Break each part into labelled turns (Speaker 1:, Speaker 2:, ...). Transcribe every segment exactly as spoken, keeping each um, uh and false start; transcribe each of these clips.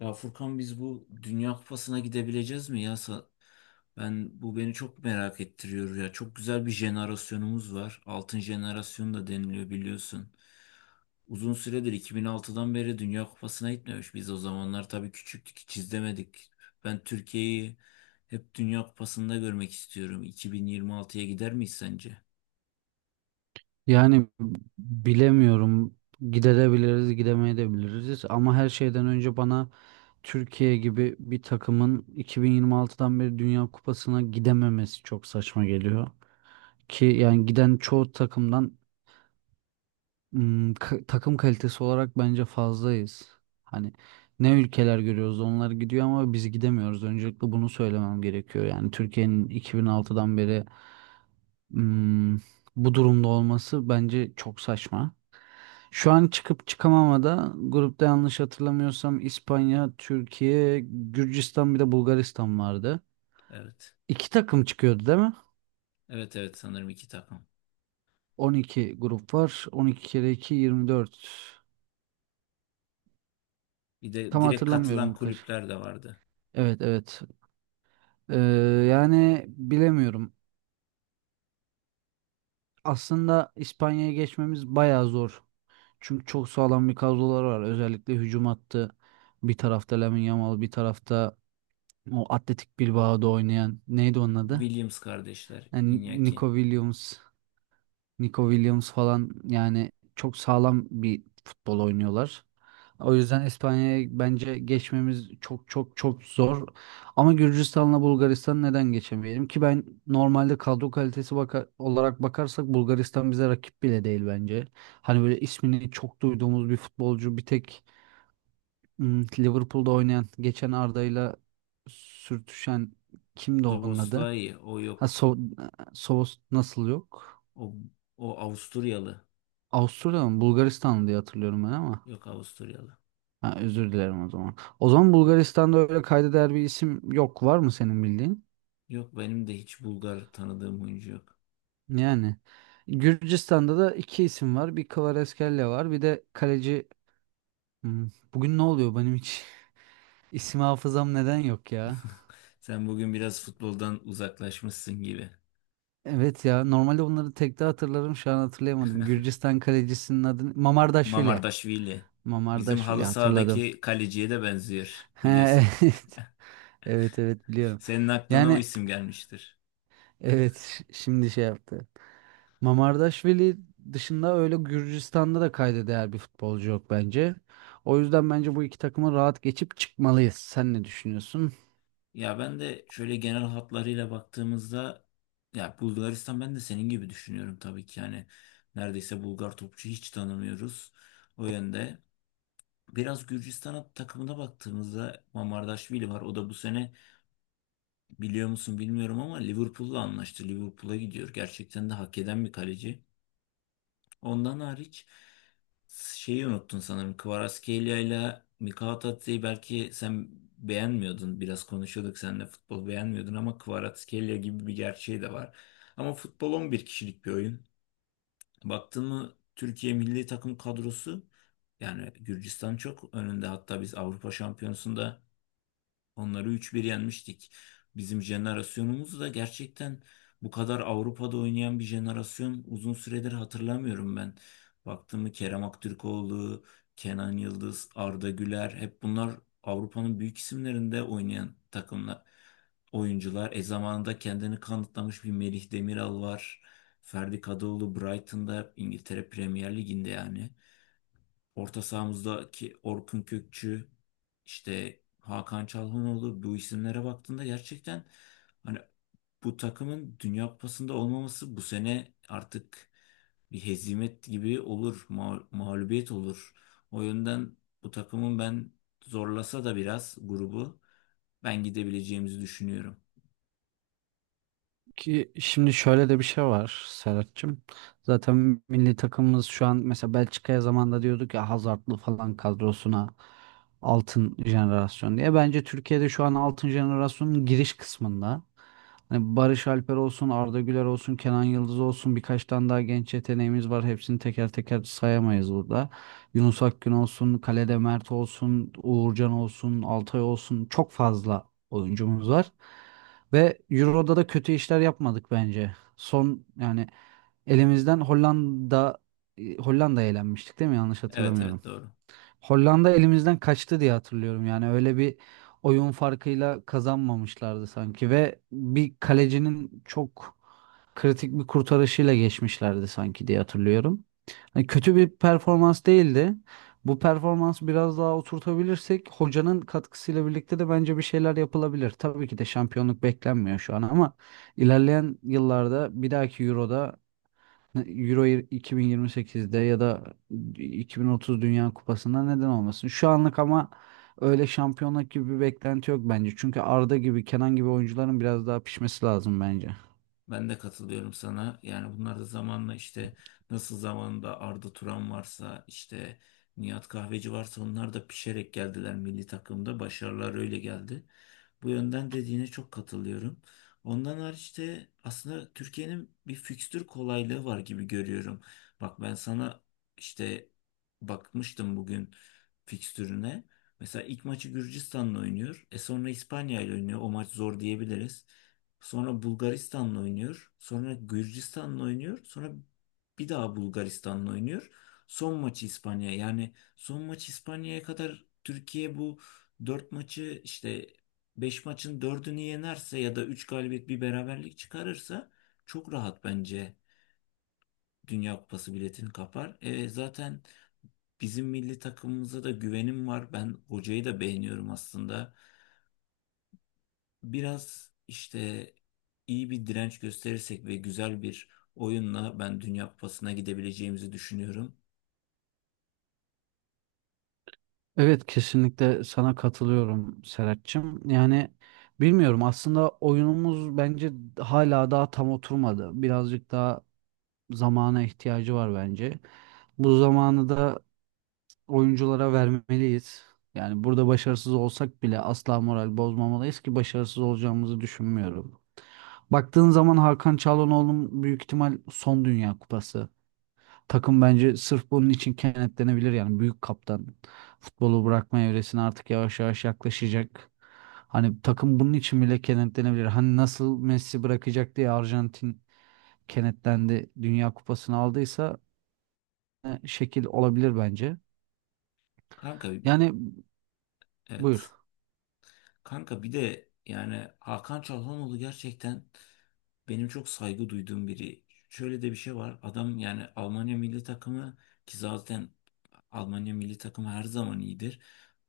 Speaker 1: Ya Furkan biz bu Dünya Kupası'na gidebileceğiz mi ya? Sa- Ben bu beni çok merak ettiriyor ya. Çok güzel bir jenerasyonumuz var. Altın jenerasyon da deniliyor biliyorsun. Uzun süredir iki bin altıdan beri Dünya Kupası'na gitmemiş. Biz o zamanlar tabii küçüktük, hiç izlemedik. Ben Türkiye'yi hep Dünya Kupası'nda görmek istiyorum. iki bin yirmi altıya gider miyiz sence?
Speaker 2: Yani bilemiyorum. Gidebiliriz, gidemeyebiliriz ama her şeyden önce bana Türkiye gibi bir takımın iki bin yirmi altıdan beri Dünya Kupası'na gidememesi çok saçma geliyor. Ki yani giden çoğu takımdan ım, ka- takım kalitesi olarak bence fazlayız. Hani ne ülkeler görüyoruz onlar gidiyor ama biz gidemiyoruz. Öncelikle bunu söylemem gerekiyor. Yani Türkiye'nin iki bin altıdan beri ım, bu durumda olması bence çok saçma. Şu an çıkıp çıkamamada grupta yanlış hatırlamıyorsam İspanya, Türkiye, Gürcistan bir de Bulgaristan vardı.
Speaker 1: Evet.
Speaker 2: İki takım çıkıyordu değil mi?
Speaker 1: Evet, evet, sanırım iki takım.
Speaker 2: on iki grup var. on iki kere iki yirmi dört.
Speaker 1: Bir de
Speaker 2: Tam
Speaker 1: direkt katılan
Speaker 2: hatırlamıyorum bu kaç.
Speaker 1: kulüpler de vardı.
Speaker 2: Evet, evet. Ee, yani bilemiyorum. Aslında İspanya'ya geçmemiz bayağı zor. Çünkü çok sağlam bir kadroları var. Özellikle hücum hattı. Bir tarafta Lamine Yamal, bir tarafta o Atletik Bilbao'da oynayan neydi onun adı?
Speaker 1: Williams kardeşler,
Speaker 2: Yani
Speaker 1: Iñaki.
Speaker 2: Nico Williams, Nico Williams falan yani çok sağlam bir futbol oynuyorlar. O yüzden İspanya'ya bence geçmemiz çok çok çok zor. Ama Gürcistan'la Bulgaristan neden geçemeyelim ki ben normalde kadro kalitesi baka- olarak bakarsak Bulgaristan bize rakip bile değil bence. Hani böyle ismini çok duyduğumuz bir futbolcu bir tek hmm, Liverpool'da oynayan geçen Arda'yla sürtüşen kimdi onun adı?
Speaker 1: Szoboszlai o
Speaker 2: Ha,
Speaker 1: yok.
Speaker 2: so, Sovos nasıl yok?
Speaker 1: O, o Avusturyalı.
Speaker 2: Avusturya mı? Bulgaristan diye hatırlıyorum ben ama.
Speaker 1: Yok, Avusturyalı.
Speaker 2: Ha, özür dilerim o zaman. O zaman Bulgaristan'da öyle kayda değer bir isim yok. Var mı senin bildiğin?
Speaker 1: Yok, benim de hiç Bulgar tanıdığım oyuncu yok.
Speaker 2: Yani. Gürcistan'da da iki isim var. Bir Kvaratskhelia var. Bir de kaleci... Hmm, Bugün ne oluyor benim hiç? İsim hafızam neden yok ya?
Speaker 1: Sen bugün biraz futboldan uzaklaşmışsın gibi.
Speaker 2: Evet ya. Normalde bunları tek de hatırlarım. Şu an hatırlayamadım. Gürcistan kalecisinin adı... Mamardaşvili.
Speaker 1: Mamardaşvili. Bizim
Speaker 2: Mamardaşvili
Speaker 1: halı
Speaker 2: hatırladım.
Speaker 1: sahadaki kaleciye de benziyor
Speaker 2: He,
Speaker 1: biliyorsun.
Speaker 2: evet. Evet, evet, biliyorum.
Speaker 1: Senin aklına o
Speaker 2: Yani
Speaker 1: isim gelmiştir.
Speaker 2: evet, ş- şimdi şey yaptı. Mamardaşvili dışında öyle Gürcistan'da da kayda değer bir futbolcu yok bence. O yüzden bence bu iki takımı rahat geçip çıkmalıyız. Sen ne düşünüyorsun?
Speaker 1: Ya ben de şöyle genel hatlarıyla baktığımızda ya Bulgaristan ben de senin gibi düşünüyorum tabii ki. Yani neredeyse Bulgar topçu hiç tanımıyoruz. O yönde. Biraz Gürcistan takımına baktığımızda Mamardaşvili var. O da bu sene biliyor musun bilmiyorum ama Liverpool'la anlaştı. Liverpool'a gidiyor. Gerçekten de hak eden bir kaleci. Ondan hariç şeyi unuttun sanırım. Kvaratskhelia ile Mikha Tatsi'yi belki sen beğenmiyordun. Biraz konuşuyorduk seninle, futbol beğenmiyordun ama Kvaratskhelia gibi bir gerçeği de var. Ama futbol on bir kişilik bir oyun. Baktın mı Türkiye milli takım kadrosu, yani Gürcistan çok önünde. Hatta biz Avrupa Şampiyonası'nda onları üç bir yenmiştik. Bizim jenerasyonumuz da gerçekten bu kadar Avrupa'da oynayan bir jenerasyon uzun süredir hatırlamıyorum ben. Baktığımı Kerem Aktürkoğlu, Kenan Yıldız, Arda Güler hep bunlar Avrupa'nın büyük isimlerinde oynayan takımlar, oyuncular. E zamanında kendini kanıtlamış bir Melih Demiral var. Ferdi Kadıoğlu Brighton'da, İngiltere Premier Ligi'nde yani. Orta sahamızdaki Orkun Kökçü, işte Hakan Çalhanoğlu, bu isimlere baktığında gerçekten hani bu takımın Dünya Kupası'nda olmaması bu sene artık bir hezimet gibi olur, ma- mağlubiyet olur. O yönden bu takımın ben, zorlasa da biraz grubu, ben gidebileceğimizi düşünüyorum.
Speaker 2: Ki şimdi şöyle de bir şey var Serhat'cığım. Zaten milli takımımız şu an mesela Belçika'ya zamanında diyorduk ya Hazard'lı falan kadrosuna altın jenerasyon diye. Bence Türkiye'de şu an altın jenerasyonun giriş kısmında. Hani Barış Alper olsun, Arda Güler olsun, Kenan Yıldız olsun birkaç tane daha genç yeteneğimiz var. Hepsini teker teker sayamayız burada. Yunus Akgün olsun, kalede Mert olsun, Uğurcan olsun, Altay olsun çok fazla oyuncumuz var. Ve Euro'da da kötü işler yapmadık bence. Son yani elimizden Hollanda Hollanda'ya elenmiştik değil mi? Yanlış
Speaker 1: Evet,
Speaker 2: hatırlamıyorum.
Speaker 1: evet, doğru.
Speaker 2: Hollanda elimizden kaçtı diye hatırlıyorum. Yani öyle bir oyun farkıyla kazanmamışlardı sanki ve bir kalecinin çok kritik bir kurtarışıyla geçmişlerdi sanki diye hatırlıyorum. Hani kötü bir performans değildi. Bu performansı biraz daha oturtabilirsek hocanın katkısıyla birlikte de bence bir şeyler yapılabilir. Tabii ki de şampiyonluk beklenmiyor şu an ama ilerleyen yıllarda bir dahaki Euro'da, Euro iki bin yirmi sekizde ya da iki bin otuz Dünya Kupası'nda neden olmasın? Şu anlık ama öyle şampiyonluk gibi bir beklenti yok bence. Çünkü Arda gibi, Kenan gibi oyuncuların biraz daha pişmesi lazım bence.
Speaker 1: Ben de katılıyorum sana. Yani bunlar da zamanla işte, nasıl zamanında Arda Turan varsa, işte Nihat Kahveci varsa, onlar da pişerek geldiler milli takımda. Başarılar öyle geldi. Bu yönden dediğine çok katılıyorum. Ondan hariç de aslında Türkiye'nin bir fikstür kolaylığı var gibi görüyorum. Bak ben sana işte bakmıştım bugün fikstürüne. Mesela ilk maçı Gürcistan'la oynuyor. E sonra İspanya ile oynuyor. O maç zor diyebiliriz. Sonra Bulgaristan'la oynuyor. Sonra Gürcistan'la oynuyor. Sonra bir daha Bulgaristan'la oynuyor. Son maçı İspanya. Yani son maç İspanya'ya kadar Türkiye bu dört maçı, işte beş maçın dördünü yenerse ya da üç galibiyet bir beraberlik çıkarırsa çok rahat bence Dünya Kupası biletini kapar. E, zaten bizim milli takımımıza da güvenim var. Ben hocayı da beğeniyorum aslında. Biraz işte iyi bir direnç gösterirsek ve güzel bir oyunla ben Dünya Kupası'na gidebileceğimizi düşünüyorum.
Speaker 2: Evet, kesinlikle sana katılıyorum Serhat'cığım. Yani bilmiyorum, aslında oyunumuz bence hala daha tam oturmadı. Birazcık daha zamana ihtiyacı var bence. Bu zamanı da oyunculara vermeliyiz. Yani burada başarısız olsak bile asla moral bozmamalıyız ki başarısız olacağımızı düşünmüyorum. Baktığın zaman Hakan Çalhanoğlu'nun büyük ihtimal son Dünya Kupası. Takım bence sırf bunun için kenetlenebilir yani büyük kaptan. Futbolu bırakma evresine artık yavaş yavaş yaklaşacak. Hani takım bunun için bile kenetlenebilir. Hani nasıl Messi bırakacak diye Arjantin kenetlendi Dünya Kupası'nı aldıysa e, şekil olabilir bence.
Speaker 1: Kanka,
Speaker 2: Yani buyur.
Speaker 1: evet. Kanka bir de yani Hakan Çalhanoğlu gerçekten benim çok saygı duyduğum biri. Şöyle de bir şey var. Adam yani Almanya milli takımı, ki zaten Almanya milli takımı her zaman iyidir.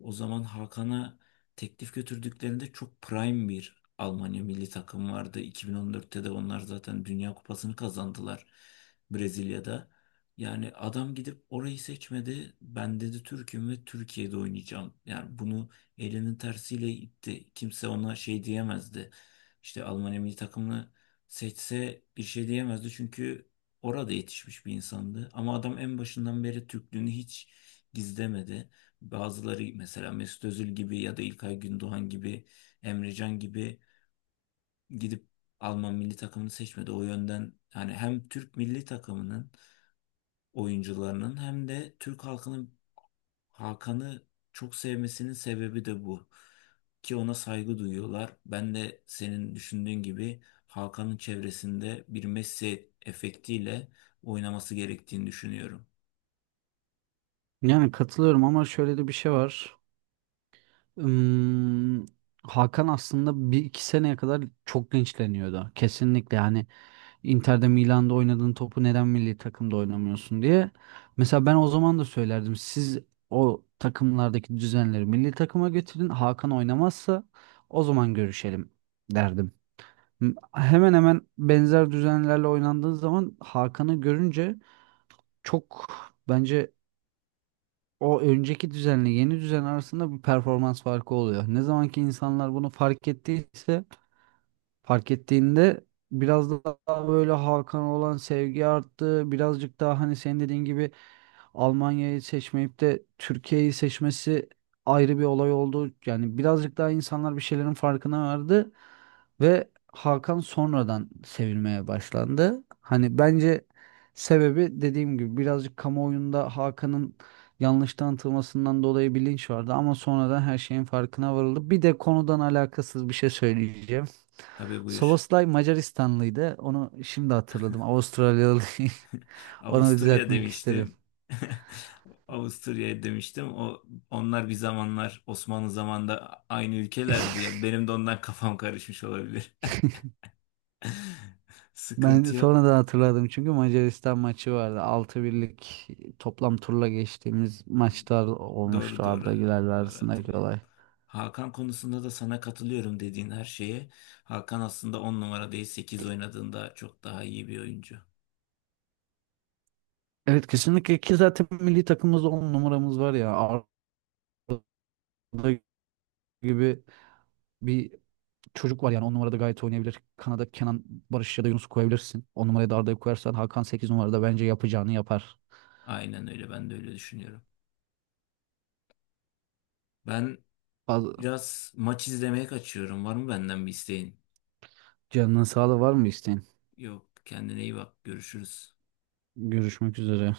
Speaker 1: O zaman Hakan'a teklif götürdüklerinde çok prime bir Almanya milli takım vardı. iki bin on dörtte de onlar zaten Dünya Kupası'nı kazandılar Brezilya'da. Yani adam gidip orayı seçmedi. Ben dedi Türk'üm ve Türkiye'de oynayacağım. Yani bunu elinin tersiyle itti. Kimse ona şey diyemezdi. İşte Almanya milli takımını seçse bir şey diyemezdi, çünkü orada yetişmiş bir insandı. Ama adam en başından beri Türklüğünü hiç gizlemedi. Bazıları mesela Mesut Özil gibi ya da İlkay Gündoğan gibi, Emre Can gibi gidip Alman milli takımını seçmedi. O yönden hani hem Türk milli takımının oyuncularının hem de Türk halkının Hakan'ı çok sevmesinin sebebi de bu. Ki ona saygı duyuyorlar. Ben de senin düşündüğün gibi Hakan'ın çevresinde bir Messi efektiyle oynaması gerektiğini düşünüyorum.
Speaker 2: Yani katılıyorum ama şöyle de bir şey var. Hmm, Hakan aslında bir iki seneye kadar çok gençleniyordu. Kesinlikle yani Inter'de, Milan'da oynadığın topu neden milli takımda oynamıyorsun diye. Mesela ben o zaman da söylerdim. Siz o takımlardaki düzenleri milli takıma getirin. Hakan oynamazsa o zaman görüşelim derdim. M- Hemen hemen benzer düzenlerle oynandığı zaman Hakan'ı görünce çok bence o önceki düzenle yeni düzen arasında bir performans farkı oluyor. Ne zaman ki insanlar bunu fark ettiyse, fark ettiğinde biraz daha böyle Hakan'a olan sevgi arttı. Birazcık daha hani senin dediğin gibi Almanya'yı seçmeyip de Türkiye'yi seçmesi ayrı bir olay oldu. Yani birazcık daha insanlar bir şeylerin farkına vardı ve Hakan sonradan sevilmeye başlandı. Hani bence sebebi dediğim gibi birazcık kamuoyunda Hakan'ın yanlış tanıtılmasından dolayı bilinç vardı ama sonradan her şeyin farkına varıldı. Bir de konudan alakasız bir şey söyleyeceğim.
Speaker 1: Tabii, buyur.
Speaker 2: Szoboszlay Macaristanlıydı. Onu şimdi hatırladım. Avustralyalı. Onu
Speaker 1: Avusturya
Speaker 2: düzeltmek istedim.
Speaker 1: demiştim. Avusturya demiştim. O, onlar bir zamanlar Osmanlı zamanında aynı ülkelerdi ya. Benim de ondan kafam karışmış olabilir.
Speaker 2: Ben
Speaker 1: Sıkıntı yok.
Speaker 2: sonradan hatırladım çünkü Macaristan maçı vardı. Altı birlik toplam turla geçtiğimiz maçlar olmuştu
Speaker 1: Doğru, doğru.
Speaker 2: Arda Güler'le
Speaker 1: Doğru
Speaker 2: arasındaki
Speaker 1: hatırlıyorum.
Speaker 2: olay.
Speaker 1: Hakan konusunda da sana katılıyorum dediğin her şeye. Hakan aslında on numara değil sekiz oynadığında çok daha iyi bir oyuncu.
Speaker 2: Evet, kesinlikle ki zaten milli takımımızda on numaramız var ya. Arda gibi bir çocuk var yani on numarada gayet oynayabilir. Kanada Kenan, Barış ya da Yunus koyabilirsin. On numaraya da Arda'yı koyarsan Hakan sekiz numarada bence yapacağını yapar.
Speaker 1: Aynen öyle, ben de öyle düşünüyorum. Ben
Speaker 2: Bazı
Speaker 1: biraz maç izlemeye kaçıyorum. Var mı benden bir isteğin?
Speaker 2: canının sağlığı var mı isteğin?
Speaker 1: Yok, kendine iyi bak, görüşürüz.
Speaker 2: Görüşmek üzere.